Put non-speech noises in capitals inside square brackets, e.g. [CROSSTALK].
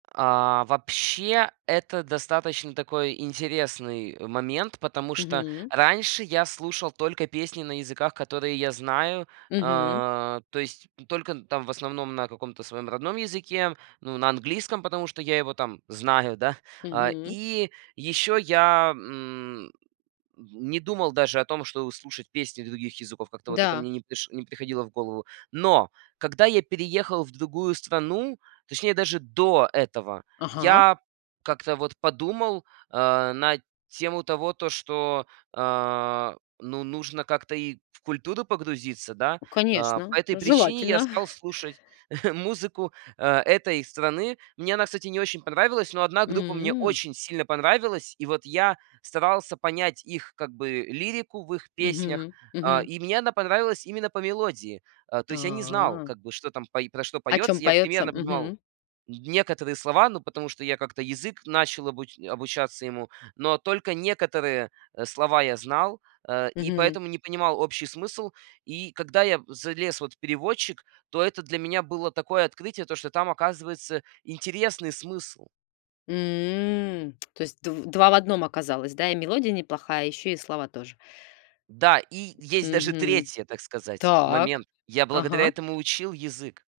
А, вообще, это достаточно такой интересный момент, потому что Мгм. раньше я слушал только песни на языках, которые я знаю. Мгм. Э, то есть только, н там в основном на каком-то своем родном языке, ну, на английском, потому что я его там знаю, да. А, Мгм. и еще я, м, м, не думал даже о том, чтобы слушать песни других языков, как-то вот это Да. мне не приш не приходило в голову. Но когда я переехал в другую страну, точнее даже до этого, Ага. я как-то вот подумал, э, на тему того, то, что, а, ну, нужно как-то и в культуру погрузиться, да. А, по Конечно, этой причине я желательно. стал [CHUCKLES] слушать [CHUCKLES] музыку, а, этой страны. Мне она, кстати, не очень понравилась, но одна группа мне М. очень сильно понравилась. И вот я старался понять их, как бы, лирику в их песнях, Мгм, а, мгм. и мне она понравилась именно по мелодии. А, то есть я не знал, А. как бы, что там пое про что О чём поется. Я поётся, примерно понимал мгм? н некоторые слова, ну, потому что я как-то язык начал обуч обучаться ему, но только некоторые, э, слова я знал, э, и Мгм. поэтому не понимал общий смысл. И когда я залез вот в переводчик, то это для меня было такое открытие, то, что там, оказывается, интересный смысл. М, то есть дв два в 1 оказалось, да? И мелодия неплохая, ещё и слова тоже. Да, и есть даже Мгм. 3, так сказать, Так. момент. Я благодаря Ага. этому учил язык.